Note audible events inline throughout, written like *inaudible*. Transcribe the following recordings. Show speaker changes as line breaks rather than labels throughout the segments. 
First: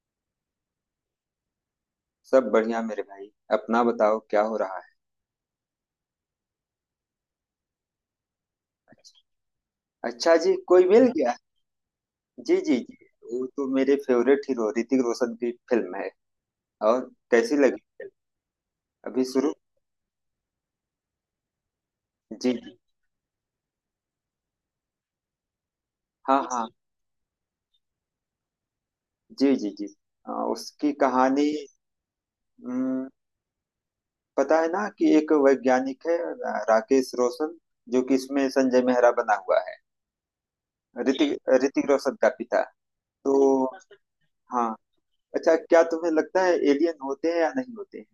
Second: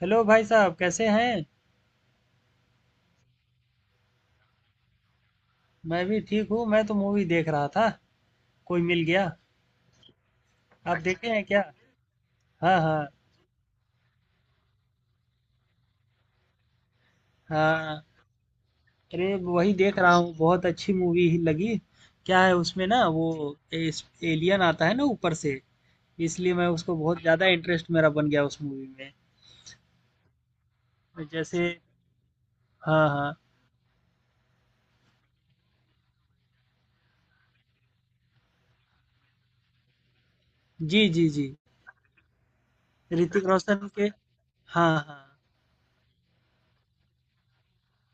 Hello भाई साहब, कैसे हैं।
सब बढ़िया मेरे भाई। अपना बताओ क्या हो रहा है?
मैं भी ठीक हूँ, मैं तो मूवी देख रहा था। कोई मिल गया।
अच्छा जी, कोई
आप
मिल
देखे
गया?
अच्छा हैं क्या।
जी जी
हाँ
जी।
हाँ।
वो तो मेरे फेवरेट हीरो ऋतिक रोशन की फिल्म है। और कैसी लगी
हाँ,
फिल्म? अभी
अरे
शुरू।
वही देख रहा हूँ, बहुत अच्छी मूवी ही लगी। क्या
जी
है
जी।
उसमें ना वो एलियन आता है ना ऊपर से।
हाँ
इसलिए
हाँ।
मैं उसको बहुत ज़्यादा इंटरेस्ट मेरा बन गया उस मूवी में।
जी जी जी। उसकी कहानी।
जैसे
हम्म,
हाँ हाँ।
पता है ना कि एक वैज्ञानिक है राकेश रोशन। जो कि इसमें संजय मेहरा बना हुआ है।
जी जी जी।
ऋतिक ऋतिक रोशन का पिता।
ऋतिक
तो,
रोशन के।
हाँ।
हाँ हाँ,
अच्छा, क्या तुम्हें लगता है एलियन होते हैं या नहीं होते हैं?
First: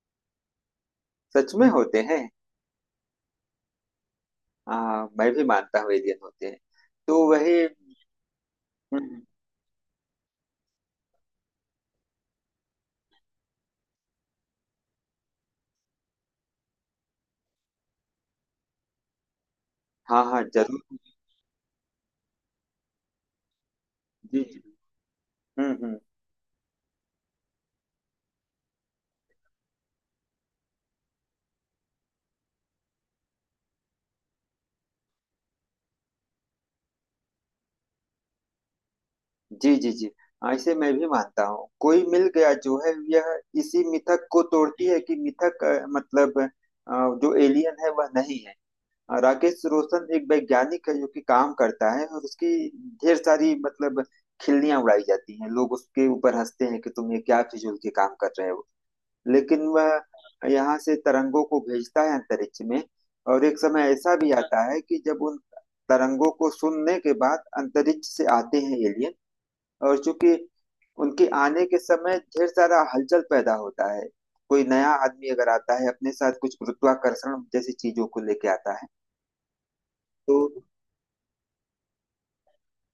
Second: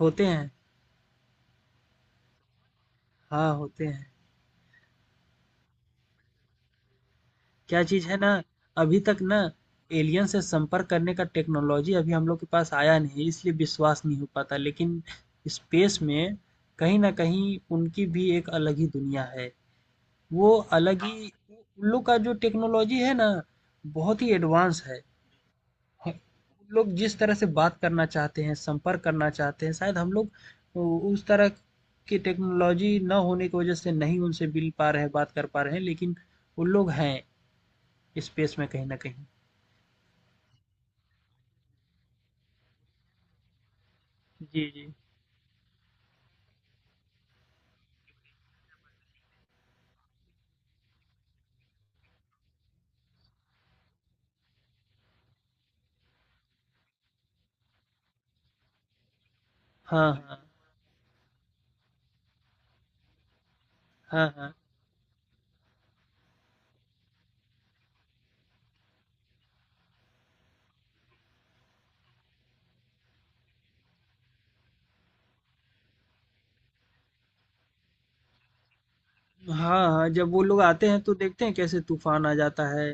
होते हैं।
सच में होते हैं?
हाँ होते हैं।
हाँ, मैं भी मानता हूँ एलियन होते हैं। तो वही।
क्या चीज़ है ना, अभी तक
हम्म,
ना एलियन से संपर्क करने का टेक्नोलॉजी अभी हम लोग के पास आया नहीं है, इसलिए विश्वास नहीं हो पाता। लेकिन स्पेस में कहीं न कहीं उनकी भी एक अलग ही दुनिया है।
हाँ हाँ,
वो
जरूर।
अलग ही उन लोग का जो टेक्नोलॉजी है ना, बहुत ही
जी जी।
एडवांस है।
हम्म।
ह लोग जिस तरह से बात करना चाहते हैं, संपर्क करना चाहते हैं, शायद हम लोग उ उस तरह की टेक्नोलॉजी ना होने की वजह से नहीं उनसे मिल पा रहे हैं, बात कर पा रहे हैं, लेकिन वो लोग हैं स्पेस में कहीं न कहीं।
जी जी जी। ऐसे मैं भी मानता हूँ, कोई मिल गया जो है यह इसी मिथक को
जी,
तोड़ती
जी।
है कि मिथक, मतलब, जो एलियन है वह नहीं है। राकेश रोशन एक वैज्ञानिक है जो कि काम करता है, और उसकी ढेर सारी मतलब खिल्लियां उड़ाई जाती हैं, लोग उसके ऊपर हंसते हैं कि तुम ये क्या फिजूल के काम कर रहे हो। लेकिन वह
हाँ, हाँ।
यहाँ से तरंगों को भेजता है अंतरिक्ष में। और एक समय ऐसा भी
हाँ, हाँ।
आता है कि जब उन तरंगों को सुनने के बाद अंतरिक्ष से आते हैं एलियन। और चूंकि उनके आने के समय ढेर सारा हलचल पैदा होता है, कोई नया आदमी अगर आता है अपने साथ कुछ गुरुत्वाकर्षण जैसी चीजों को लेके आता है।
हाँ, हाँ, जब
तो।
वो लोग आते हैं तो देखते हैं कैसे तूफ़ान आ जाता है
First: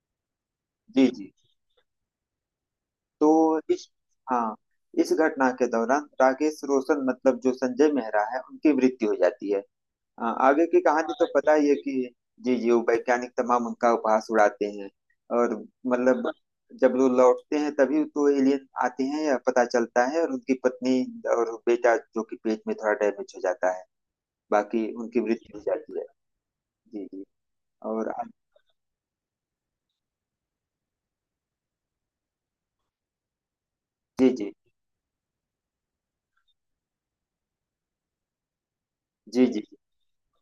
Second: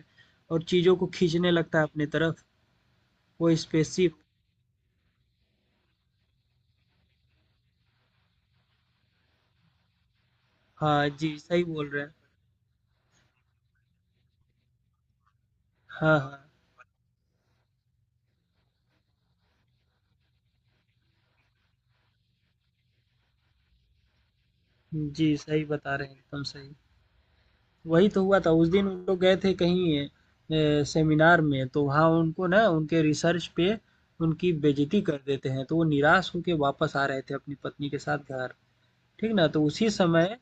और चीज़ों
जी
को
जी।
खींचने लगता है अपनी तरफ,
तो
वो
इस,
स्पेसशिप।
हाँ, इस घटना के दौरान राकेश रोशन मतलब जो संजय मेहरा है उनकी मृत्यु हो जाती है। आगे की
हाँ
कहानी तो
जी,
पता
सही
ही है
बोल रहे
कि।
हैं।
जी जी, वो वैज्ञानिक तमाम उनका उपहास उड़ाते हैं, और
हाँ,
मतलब
हाँ।
जब वो लौटते हैं तभी तो एलियन आते हैं या पता चलता है, और उनकी पत्नी और बेटा जो कि पेट में थोड़ा डैमेज हो जाता है, बाकी उनकी
जी,
मृत्यु हो
सही बता
जाती है।
रहे हैं, एकदम सही।
जी जी।
वही
और
तो
आ-
हुआ था, उस दिन हम लोग गए थे कहीं सेमिनार में, तो वहाँ उनको ना उनके रिसर्च पे
जी जी
उनकी बेइज़्ज़ती कर देते हैं, तो वो निराश होके वापस आ रहे थे अपनी पत्नी के साथ घर। ठीक
जी।
ना?
जी
तो
जी।
उसी समय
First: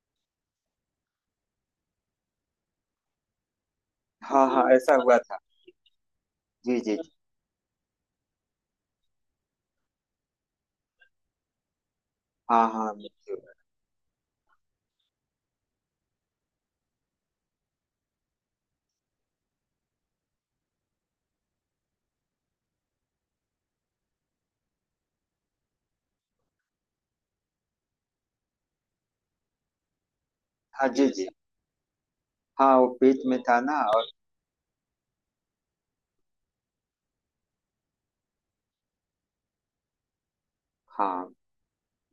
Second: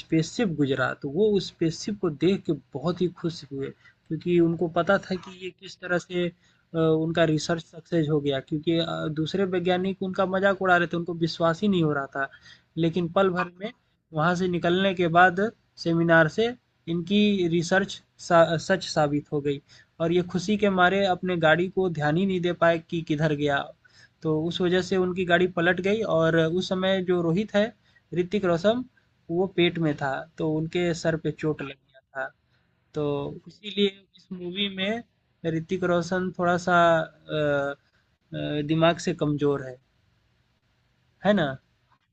स्पेसशिप गुजरा, तो वो उस स्पेसशिप को देख के बहुत ही खुश हुए क्योंकि
हाँ हाँ
उनको
ऐसा
पता था
हुआ था।
कि ये किस तरह से
जी जी जी।
उनका रिसर्च सक्सेस हो गया। क्योंकि दूसरे वैज्ञानिक उनका मजाक उड़ा रहे थे, उनको विश्वास ही नहीं हो रहा था।
हाँ हाँ,
लेकिन पल
मृत्यु
भर
हुआ।
में वहां से निकलने के बाद, सेमिनार से, इनकी रिसर्च सच साबित हो गई और ये खुशी के मारे अपने गाड़ी को ध्यान ही नहीं दे पाए कि किधर गया। तो उस वजह से उनकी गाड़ी पलट गई और उस समय जो रोहित है, ऋतिक रोशन, वो पेट में था, तो
हाँ
उनके
जी
सर
जी।
पे चोट लग गया था।
हाँ, वो पेट में
तो
था ना,
इसीलिए
और
इस मूवी में ऋतिक रोशन थोड़ा सा दिमाग से कमजोर है
हाँ
है ना।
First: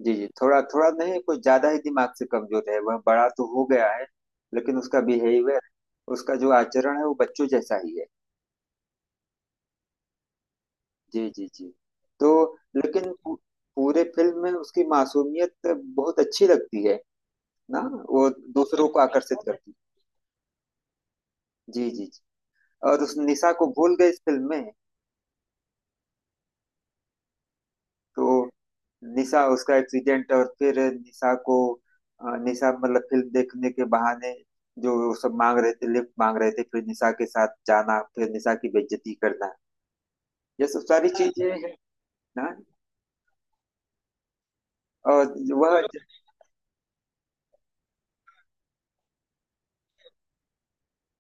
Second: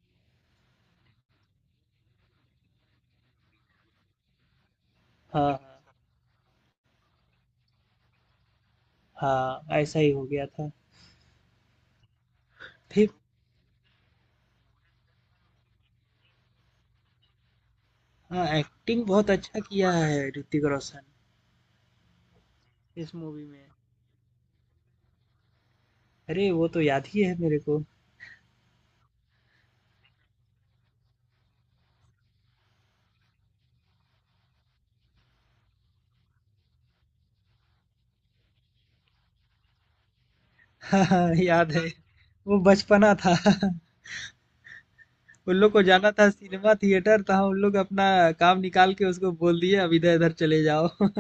जी जी। थोड़ा थोड़ा नहीं, कुछ ज्यादा ही दिमाग से कमजोर है, वह बड़ा तो हो गया है लेकिन उसका
हाँ
बिहेवियर, उसका जो आचरण है वो बच्चों जैसा ही है।
हाँ, ऐसा ही हो गया था।
जी जी जी। तो
फिर
लेकिन पूरे फिल्म में उसकी मासूमियत बहुत अच्छी लगती है ना, वो
हाँ,
दूसरों को
एक्टिंग बहुत
आकर्षित
अच्छा
करती है।
किया है ऋतिक रोशन
जी जी जी। और
इस
उस
मूवी
निशा
में।
को भूल गए इस फिल्म में।
अरे वो तो याद ही है मेरे को।
तो निशा, उसका एक्सीडेंट, और फिर निशा को, निशा मतलब फिल्म देखने के बहाने जो वो सब मांग रहे थे, लिफ्ट मांग रहे थे, फिर निशा के साथ जाना, फिर निशा की बेइज्जती करना, ये सब
*laughs*
सारी हाँ
हाँ,
चीजें
याद
हैं
है।
ना।
वो बचपना था। *laughs*
और
उन लोग को
वह,
जाना था सिनेमा थिएटर, तो हम उन लोग अपना काम निकाल के उसको बोल दिए अब इधर इधर चले जाओ। *laughs*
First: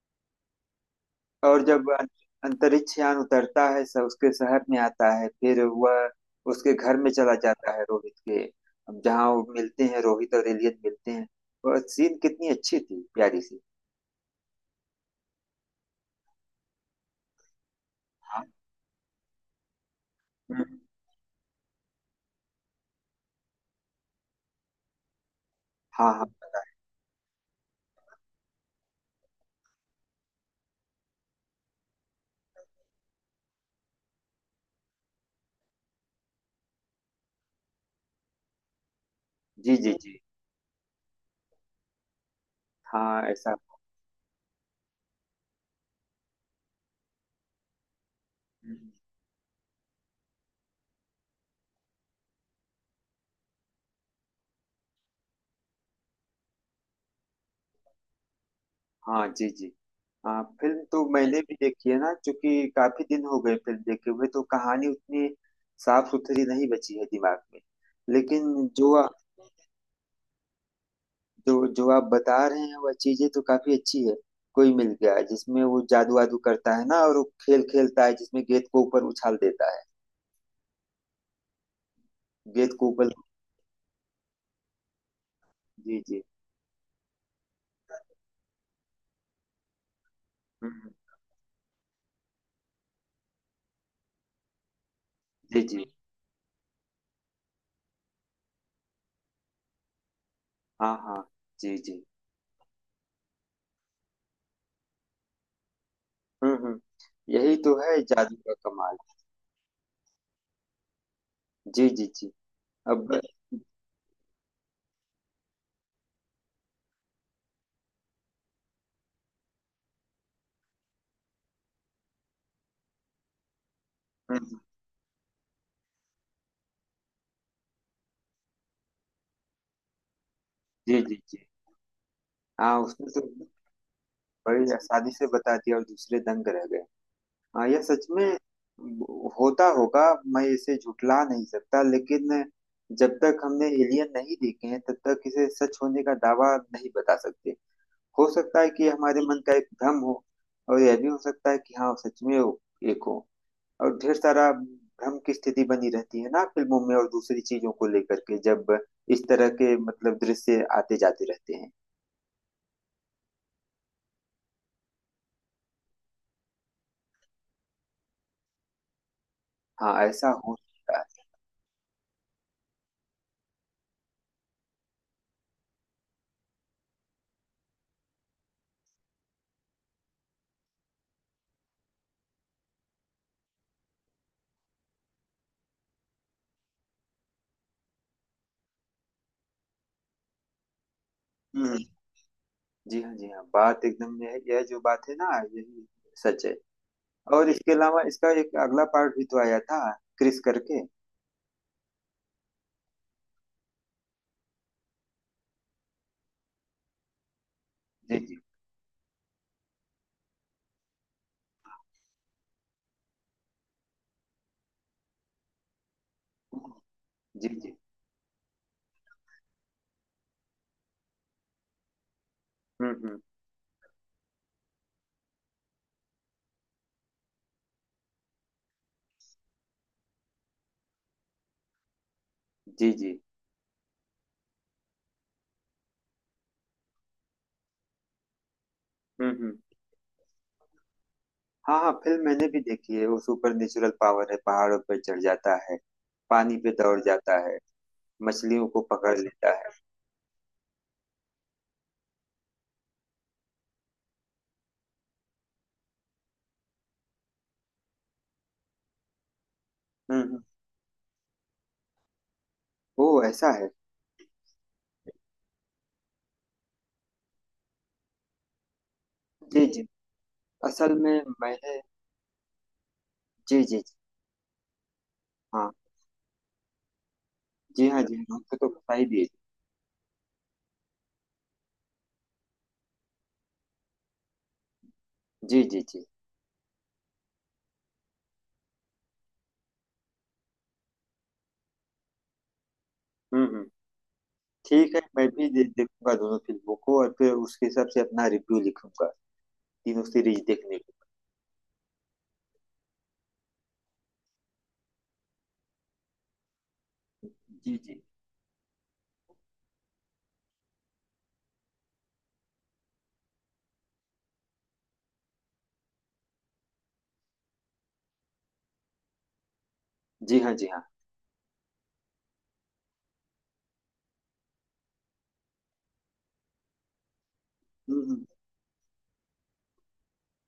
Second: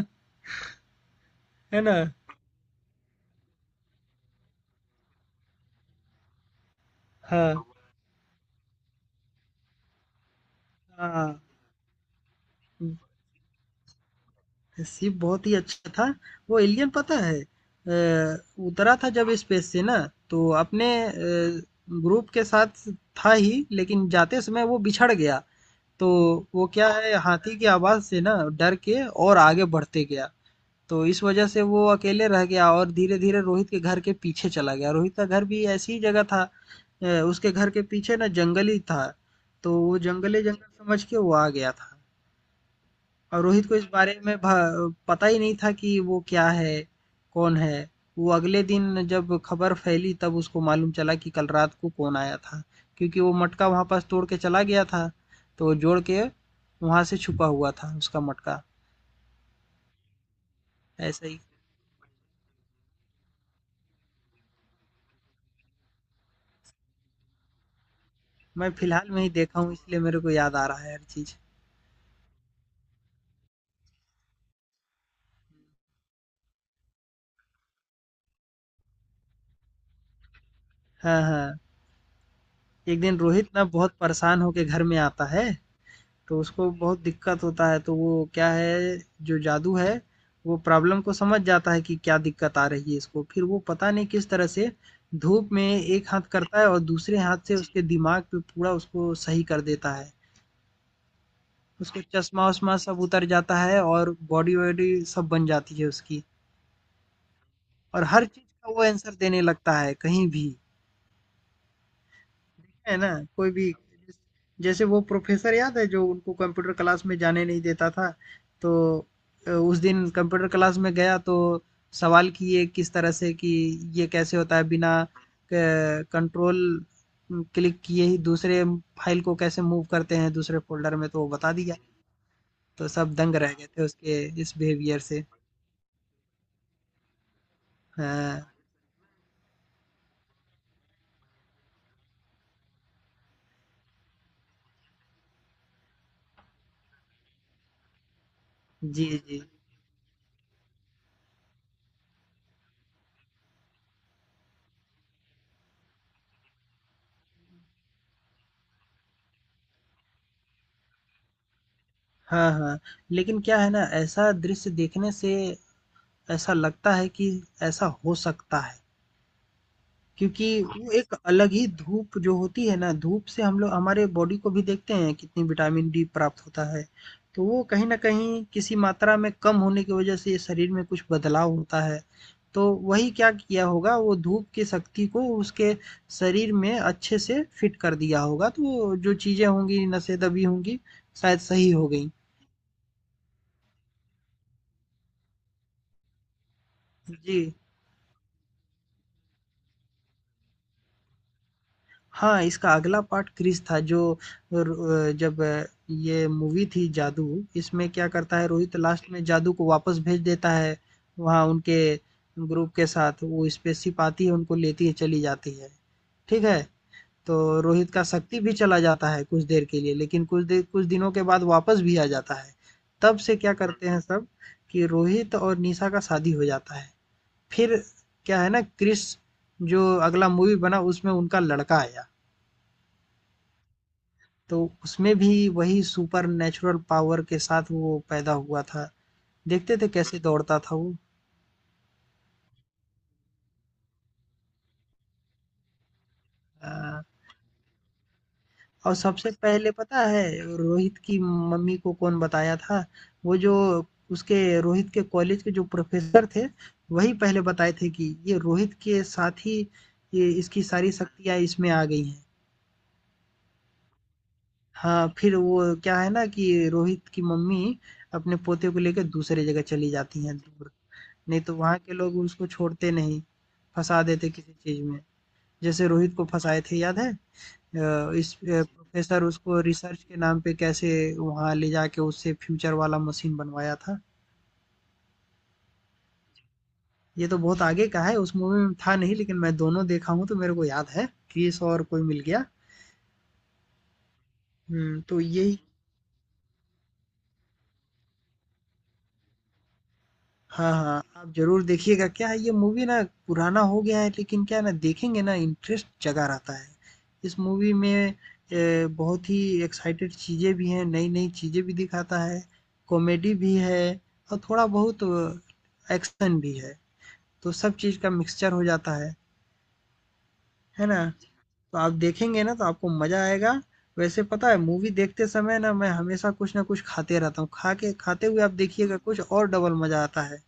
और
है
जब
ना।
अंतरिक्ष यान उतरता है, सब उसके शहर में आता है, फिर वह उसके घर में चला
हाँ
जाता है, रोहित के, जहाँ वो मिलते हैं, रोहित और एलियन मिलते हैं।
हाँ,
और सीन कितनी अच्छी थी, प्यारी सी।
शिप बहुत ही अच्छा था। वो एलियन पता है
हाँ।
उतरा था जब स्पेस से ना, तो
हम्म।
अपने ग्रुप के साथ था ही, लेकिन जाते समय वो बिछड़ गया। तो
हाँ हाँ, पता
वो
है।
क्या है, हाथी की आवाज़ से ना डर के और आगे बढ़ते गया। तो इस वजह से वो अकेले रह गया और धीरे धीरे रोहित के घर के पीछे चला गया। रोहित का घर भी ऐसी ही जगह था, उसके घर के पीछे ना जंगल ही था, तो
जी जी
वो
जी।
जंगले जंगल समझ के वो आ गया था।
हाँ
और
ऐसा।
रोहित को इस बारे में भ पता ही नहीं था कि वो क्या है? कौन है? वो अगले दिन जब खबर फैली तब उसको मालूम चला कि कल रात को कौन आया था। क्योंकि वो मटका वहाँ पास तोड़ के चला गया था, तो वो जोड़ के वहाँ से छुपा हुआ था उसका मटका,
हाँ जी जी। हाँ, फिल्म तो
ऐसा
मैंने
ही।
भी देखी है ना, क्योंकि काफी दिन हो गए फिल्म देखे हुए, तो कहानी उतनी साफ सुथरी नहीं बची है दिमाग में। लेकिन
मैं फिलहाल में ही देखा हूँ, इसलिए मेरे को याद आ रहा है हर चीज़।
जो जो आप बता रहे हैं, वह चीजें तो काफी अच्छी है। कोई मिल गया है, जिसमें वो जादू वादू करता है ना, और वो खेल खेलता है जिसमें गेंद को ऊपर उछाल देता है,
हाँ, हाँ।
गेंद को
एक
ऊपर।
दिन रोहित ना बहुत परेशान होके घर में आता है,
जी जी।
तो उसको बहुत दिक्कत होता है, तो वो क्या है, जो जादू है वो
हम्म।
प्रॉब्लम को समझ जाता है कि क्या दिक्कत आ रही है इसको। फिर वो पता नहीं किस तरह से धूप
जी
में
जी।
एक हाथ करता है और दूसरे हाथ से उसके दिमाग पे पूरा उसको सही कर देता है।
हाँ हाँ। जी
उसको
जी।
चश्मा वश्मा सब उतर जाता है और बॉडी वॉडी सब बन जाती है उसकी।
हम्म। यही तो है
और हर
जादू
चीज़
का
का वो
कमाल।
आंसर देने लगता है कहीं भी,
जी जी जी।
है
अब,
ना, कोई भी। जैसे वो प्रोफेसर याद है जो उनको कंप्यूटर क्लास में जाने नहीं देता था, तो उस दिन कंप्यूटर क्लास में गया तो सवाल किए किस तरह से कि ये कैसे होता
हम्म,
है बिना कंट्रोल क्लिक किए ही दूसरे फाइल को कैसे मूव करते हैं दूसरे फोल्डर
जी
में,
जी
तो वो
जी।
बता दिया।
हाँ,
तो
उसने
सब दंग
तो
रह गए थे उसके इस
बड़ी
बिहेवियर
आसानी
से।
से बता दिया, और दूसरे दंग रह गए। हाँ, यह सच में
हाँ
होता होगा। मैं इसे झुठला नहीं सकता, लेकिन जब तक हमने एलियन नहीं देखे हैं तब तक इसे सच होने का दावा नहीं बता सकते। हो सकता है कि
जी
हमारे मन
जी।
का एक भ्रम हो, और यह भी हो सकता है कि हाँ, सच में वो एक हो। और ढेर सारा भ्रम की स्थिति बनी रहती है ना फिल्मों में और दूसरी चीजों को लेकर के, जब इस तरह के मतलब दृश्य आते जाते रहते हैं।
हाँ हाँ, लेकिन क्या है ना, ऐसा दृश्य देखने से ऐसा लगता है कि ऐसा हो सकता है।
हाँ, ऐसा
क्योंकि
हो
वो
सकता है।
एक अलग ही धूप जो होती है ना, धूप से हम लोग हमारे बॉडी को भी देखते हैं कितनी विटामिन डी प्राप्त होता है। तो वो कहीं न कहीं किसी मात्रा में कम होने की वजह से शरीर में कुछ बदलाव होता है। तो वही क्या किया होगा, वो धूप की शक्ति को उसके शरीर में अच्छे से फिट कर दिया होगा, तो जो चीज़ें होंगी, नसें दबी होंगी, शायद सही
हम्म।
हो गई।
जी हाँ जी हाँ, बात एकदम यह जो बात है ना, यही सच है।
जी।
और इसके अलावा इसका एक अगला पार्ट भी तो आया था, क्रिस करके।
हाँ, इसका अगला पार्ट क्रिश था। जो र जब ये मूवी थी जादू, इसमें क्या
जी जी
करता है रोहित लास्ट में जादू को वापस भेज देता है, वहाँ उनके ग्रुप के साथ वो स्पेसशिप आती है, उनको लेती है, चली जाती है, ठीक है?
जी।
तो
जी
रोहित का शक्ति भी चला जाता है कुछ देर के लिए, लेकिन कुछ देर, कुछ दिनों के बाद वापस भी आ जाता है। तब
हम्म।
से क्या करते हैं सब कि रोहित और निशा का शादी हो जाता है। फिर क्या है ना, क्रिश जो अगला मूवी बना उसमें उनका लड़का आया।
जी जी।
तो उसमें भी वही सुपरनैचुरल पावर के साथ वो पैदा हुआ था।
हम्म।
देखते थे कैसे दौड़ता था वो।
हाँ हाँ, फिल्म मैंने भी देखी है, वो सुपर नेचुरल पावर है, पहाड़ों पर चढ़ जाता है, पानी पे दौड़
अ,
जाता है, मछलियों को
और
पकड़
सबसे
लेता है।
पहले पता है रोहित की मम्मी को कौन बताया था? वो जो उसके रोहित के कॉलेज के जो प्रोफेसर थे, वही पहले बताए थे कि ये रोहित के साथ ही ये
हम्म।
इसकी सारी शक्तियाँ इसमें आ गई हैं।
ओ ऐसा है।
हाँ, फिर वो क्या है ना कि रोहित की मम्मी अपने पोते को लेकर दूसरी जगह
जी जी।
चली जाती हैं दूर।
असल में
नहीं तो वहाँ
मैंने,
के लोग उसको छोड़ते नहीं,
जी जी जी।
फँसा देते किसी चीज़ में।
हाँ
जैसे रोहित को फँसाए थे याद है?
जी हाँ जी हाँ,
इस
हमको तो बता ही
प्रोफ़ेसर
दिए।
उसको रिसर्च के नाम पे कैसे वहाँ ले जाके उससे फ्यूचर वाला मशीन बनवाया था।
जी जी जी।
ये तो बहुत आगे का है, उस मूवी में था नहीं, लेकिन मैं दोनों देखा हूँ तो मेरे को याद है, क्रिस और कोई मिल गया।
हम्म। ठीक है,
तो
मैं भी
यही
देखूंगा दोनों फिल्मों को, और फिर उसके हिसाब से अपना रिव्यू लिखूंगा, तीनों सीरीज
हाँ,
देखने को।
हाँ, आप ज़रूर देखिएगा। क्या है ये मूवी ना पुराना हो गया है, लेकिन क्या है ना, देखेंगे ना इंटरेस्ट जगा रहता है। इस मूवी
जी जी
में बहुत ही एक्साइटेड चीज़ें भी हैं, नई-नई चीज़ें भी दिखाता है, कॉमेडी भी है और थोड़ा बहुत एक्शन भी है। तो सब चीज़ का मिक्सचर हो जाता
जी। हाँ जी हाँ।
है ना? तो आप देखेंगे ना तो आपको मज़ा आएगा। वैसे पता है मूवी देखते समय ना मैं हमेशा कुछ ना कुछ खाते रहता हूँ। खा के,
हम्म, हम्म,
खाते हुए आप देखिएगा, कुछ और डबल मज़ा आता है।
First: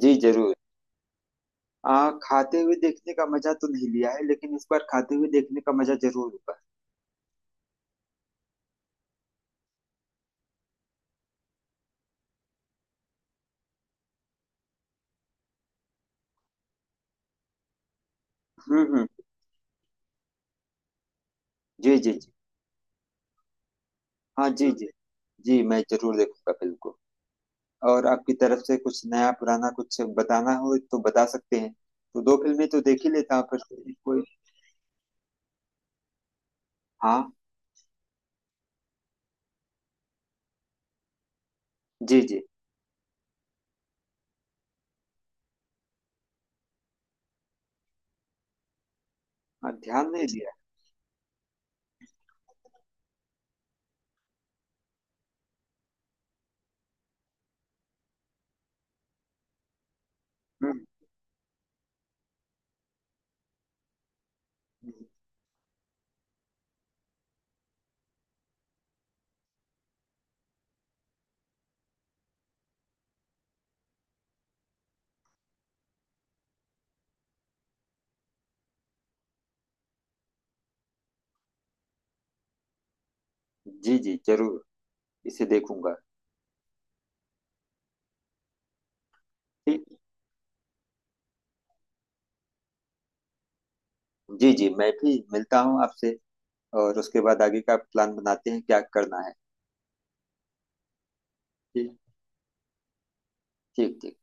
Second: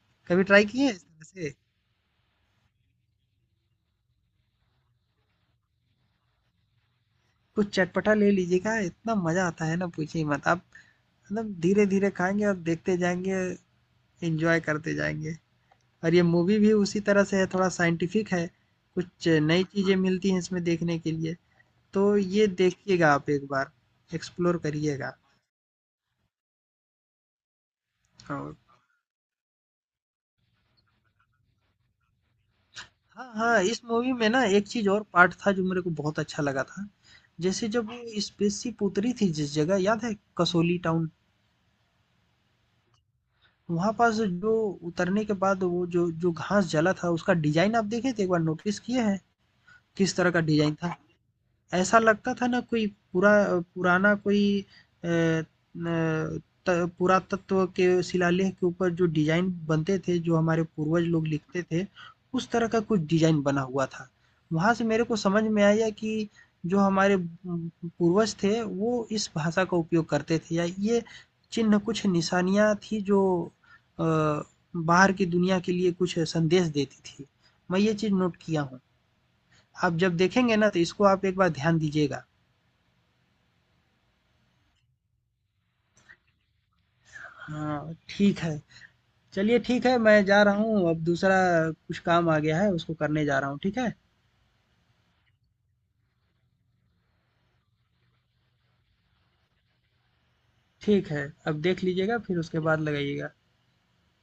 जी
कभी
जरूर।
ट्राई किए हैं इस तरह से?
खाते हुए देखने का मजा तो नहीं लिया है, लेकिन इस बार खाते हुए देखने का मजा जरूर होगा।
कुछ चटपटा ले लीजिएगा, इतना मज़ा आता है ना, पूछिए मत। आप मतलब धीरे-धीरे खाएँगे और देखते जाएँगे, एन्जॉय करते जाएँगे। और ये मूवी भी उसी तरह से है, थोड़ा साइंटिफ़िक है,
हम्म।
कुछ नई चीज़ें मिलती हैं इसमें देखने के लिए।
जी जी
तो
जी।
ये देखिएगा आप एक बार,
हाँ
एक्सप्लोर
जी, जी
करिएगा।
जी मैं जरूर देखूंगा फिल्म को, और आपकी
और
तरफ से कुछ नया पुराना कुछ बताना हो तो बता सकते हैं। तो दो फिल्में तो देख ही
हाँ,
लेता हूँ, पर
हाँ, इस मूवी
कोई,
में ना एक चीज़ और पार्ट था जो मेरे को बहुत अच्छा लगा था।
हाँ
जैसे जब वो स्पेसशिप उतरी थी जिस जगह, याद है, कसौली टाउन,
जी जी।
वहाँ पास जो उतरने के बाद वो जो जो घास जला था उसका डिज़ाइन आप देखे थे? एक बार नोटिस किए हैं?
हाँ, ध्यान
किस
नहीं
तरह का
दिया।
डिज़ाइन था? ऐसा लगता था ना, कोई पूरा पुराना कोई पुरातत्व के शिलालेख के ऊपर जो डिजाइन बनते थे जो हमारे
हम्म
पूर्वज लोग लिखते थे, उस तरह का कुछ डिजाइन बना हुआ था। वहां से
हम्म,
मेरे को समझ में आया कि जो हमारे पूर्वज थे वो इस भाषा का उपयोग करते थे, या ये चिन्ह कुछ निशानियां थी जो अ, बाहर की दुनिया के लिए कुछ संदेश देती थी। मैं ये चीज नोट किया हूँ, आप जब देखेंगे ना तो इसको आप एक बार ध्यान दीजिएगा।
जी जी जरूर, इसे देखूंगा।
हाँ, ठीक है। चलिए ठीक है,
ठीक,
मैं जा रहा हूँ, अब दूसरा कुछ काम आ गया है, उसको करने जा रहा हूँ, ठीक है?
जी जी, मैं भी मिलता हूँ आपसे और उसके बाद आगे का प्लान बनाते हैं क्या करना है।
ठीक है, अब देख
ठीक
लीजिएगा, फिर उसके बाद लगाइएगा।
ठीक ठीक।